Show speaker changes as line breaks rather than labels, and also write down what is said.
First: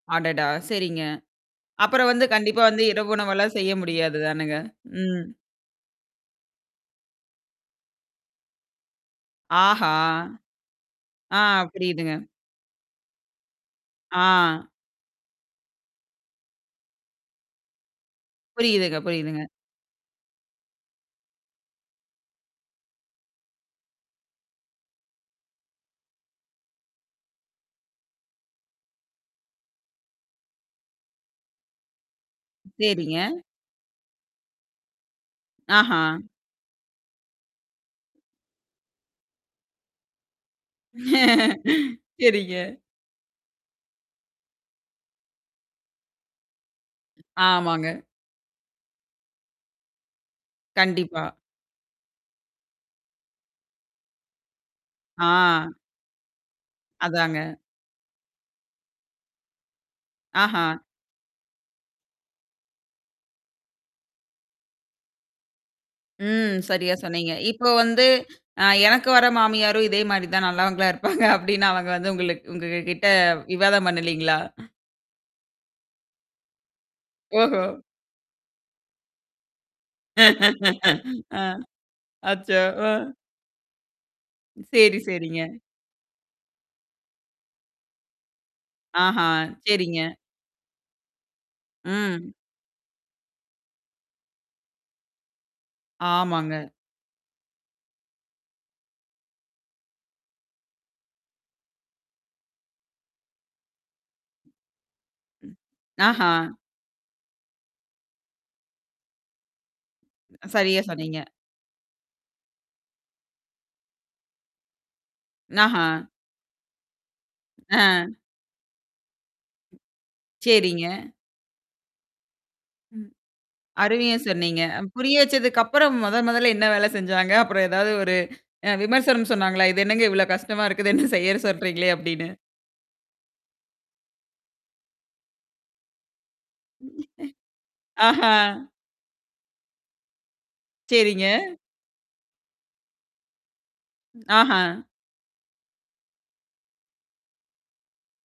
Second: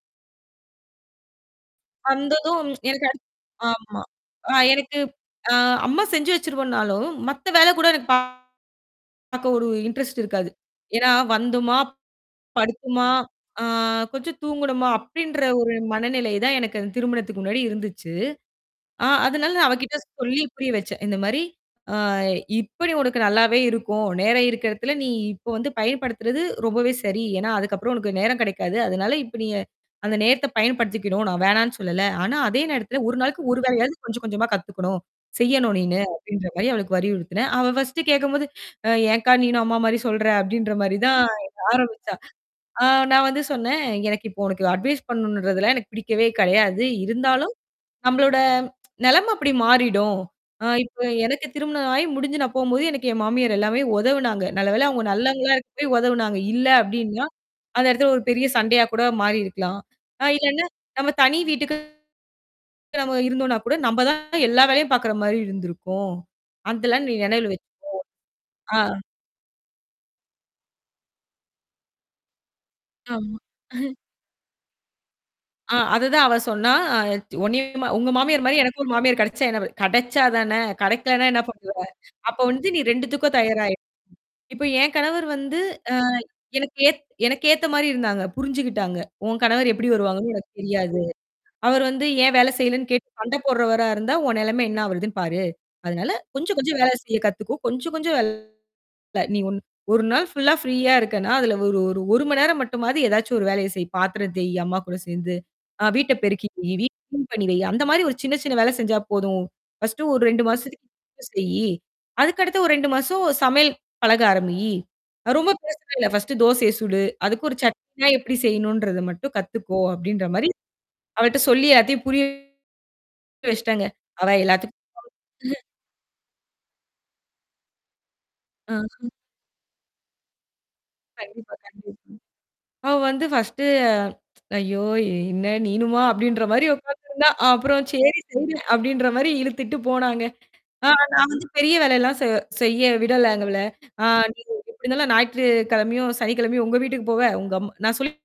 அடடா! சரிங்க. அப்புறம் வந்து கண்டிப்பா
வந்ததும்
வந்து
எனக்கு
இரவு
அடுத்
உணவெல்லாம் செய்ய
ஆமா.
முடியாது
அ
தானேங்க.
எனக்கு
ம்.
அ அம்மா செஞ்சு வச்சிருவன்னாலும் மத்த வேலை கூட எனக்குப் பாக்க ஒரு
ஆஹாஹா,
இன்டெரெஸ்ட் இருக்காது. ஏன்னா,
ஆ,
வந்துமா!
புரியுதுங்க.
படுத்துமா! அ கொஞ்சம்
ஆஹ்.
தூங்கனுமா! அப்படின்ற ஒரு மனநிலை தான் எனக்குத் திருமணத்துக்கு முன்னாடி இருந்துச்சு.
புரியுதுங்க,
அ
புரியுதுங்க.
அதனால அவகிட்ட சொல்லிப் புரிய வச்சேன். இந்த மாதிரி, அ இப்ப நீ உனக்கு நல்லாவே இருக்கும். நேரம் இருக்குறதுல நீ இப்போ வந்து பயன்படுத்துறது ரொம்பவே சரி. ஏன்னா, அதுக்கப்புறம் உனக்கு நேரம் கிடைக்காது. அதனால இப்ப நீ, அந்த நேரத்தை பயன்படுத்திக்கணும். நா வேணாம்னு சொல்லல. ஆனா அதே நேரத்துல, ஒரு
சரிங்க.
நாளைக்கு ஒரு வேலையாது கொஞ்சம் கொஞ்சமா கத்துக்கணும், செய்யணும் நீனு,
ஆஹா.
அப்படின்ற மாரி அவளுக்கு வலியுறுத்துனேன். அவ பர்ஸ்ட்டு கேக்கும்போது, ஏன்க்கா, நீனும் அம்மா மாதிரி சொல்றே? அப்படின்ற மாதிரி தான் ஆரம்பிச்சா.
சரிங்க.
ஆ, நான் வந்து சொன்னேன். எனக்கு இப்போ உனக்கு அட்வைஸ் பண்ணனும்ன்றது எல்லாம் எனக்குப் பிடிக்கவே கிடையாது. இருந்தாலும்,
ஆமாங்க.
நம்மளோட நிலைமை அப்படி மாறிடும். இப்போ
கண்டிப்பா.
எனக்குத் திருமணம் ஆகி முடிஞ்சு நான் போகும்போது எனக்கு என் மாமியார் எல்லாமே உதவுனாங்க. நல்லவேளை, அவங்க நல்லவங்களா
ஆஹ்.
இருக்கப்போயி, உதவுனாங்க. இல்ல அப்படின்னா,
அதாங்க.
அந்த இடத்துல ஒரு பெரிய சண்டையா கூட மாறி இருக்கலாம். அ இல்லைனா
ஆஹா.
நாம தனி வீட்டுக்குத் தான் நம்ம இருந்தோம்னா கூட நம்ம தான் எல்லா வேலையும் பாக்குற மாதிரி இருந்திருக்கும்.
ம்.
அந்த
சரியா
எல்லாம் நீ
சொன்னீங்க.
நெனவில வச்சுக்கோ.
இப்ப வந்து, அ
அ.
எனக்கு வர்ற மாமியாரும் இதே மாரிதான் நல்லவங்களா இருப்பாங்க அப்படின்னு அவங்க வந்து உங்களுக்கு உங்ககிட்ட
ஆமா.
விவாதம் பண்ணலீங்களா?
அ, அது தான் அவ சொன்னா.
ஓஹோ.
உன்னையும் உங்க மாமியார் மாரி எனக்கும் ஒரு மாமியார் கிடைச்சா என்ன ப கிடைச்சா தானே! கிடைக்கலனா என்ன
அ,
பண்ணுவ? அப்போ
அச்சோ.
வந்து நீ
அ.
2துக்கும் தயாரா இரு. இப்போ என்
சரி,
கணவர்
சரிங்க.
வந்து, அ எனக்கு ஏ எனக்கு ஏத்த மாதிரி இருந்தாங்க. புரிஞ்சுக்கிட்டாங்க.
ஆஹா.
உன் கணவர் எப்படி
சரிங்க.
வருவாங்கன்னு எனக்குத் தெரியாது. அவர் வந்து,
ம்.
ஏன் வேலை செய்யலைன்னு கேட்டுச் சண்டை போடுறவரா இருந்தா, உன் நிலைமை என்ன ஆகுறதுன்னு பாரு. அதனால
ஆமாங்க.
கொஞ்சம் கொஞ்சம் வேலை செய்யக் கத்துக்கோ. கொஞ்சம் கொஞ்சம் வேலை நீ ஒரு நாள் ஃபுல்லா ஃப்ரீயா இருக்கேனா, அதுல ஒரு ஒரு 1 மணி நேரம் மட்டும் மாதிரி எதாச்சும் ஒரு வேலையை செய், பாத்திரம் தேய், அம்மா கூடச் சேர்ந்து. அ வீட்டைப்
ஆஹா.
பெருக்கி வை, வீட்ட க்ளீன் பண்ணி வை. அந்த மாதிரி ஒரு சின்ன சின்ன வேலை செஞ்சா போதும். பர்ஸ்ட்டு ஒரு 2 மாசம்
சரியா சொன்னீங்க.
செய்யி, அதுக்கு அடுத்த ஒரு 2 மாசம் சமையல் பழக ஆரம்பி. ரொம்ப பெருசு
ஆஹா.
இல்ல. பர்ஸ்ட்டு தோசைய சுடு. அதுக்கு ஒரு சட்னினா
ஆஹ்.
எப்படி செய்யணும்ன்றதை மட்டும் கத்துக்கோ அப்படின்னு,
சரிங்க.
அவகிட்ட சொல்லி அதைப் புரிய
ம்.
வச்சிட்டாங்க.
அருமையா
அவ
சொன்னீங்க.
எல்லாத்துக்கும்
புரிய வச்சதுக்கு
[unintelligible]
அப்புறம் மொத மொதல்ல என்ன வேலை செஞ்சாங்க? அப்புறம் ஏதாவது ஒரு
ஆஹ.
விமர்சனம் சொன்னாங்களா? இது என்னங்க இவ்வளவு கஷ்டமா இருக்குது என்ன செய்யச்
கண்டிப்பா.
சொல்றீங்களே?
கண்டிப்பா.
அப்படின்னு.
அவ வந்து பர்ஸ்ட்டு, ஐயோ! என்ன நீனுமா? அப்படின்ற மாதிரி உக்காந்து இருந்தா. அப்புறம்
[unintelligible]
சரி
ஆஹா!
செய்றேன், அப்படின்னு இழுத்திட்டு போனாங்க. ஆ, நான்
சரிங்க.
வந்து பெரிய வேலை எல்லாம் செ செய்ய விடலங்க அவள. ஆ, நீங்க
ஆஹா.
எப்பிடி இருந்தாலும், [unintelligible] ஞாயிற்றுக்கிழமையும், சனி கிழமையும் உங்க வீட்டுக்குப் போவ, உங்க அம் நா சொல்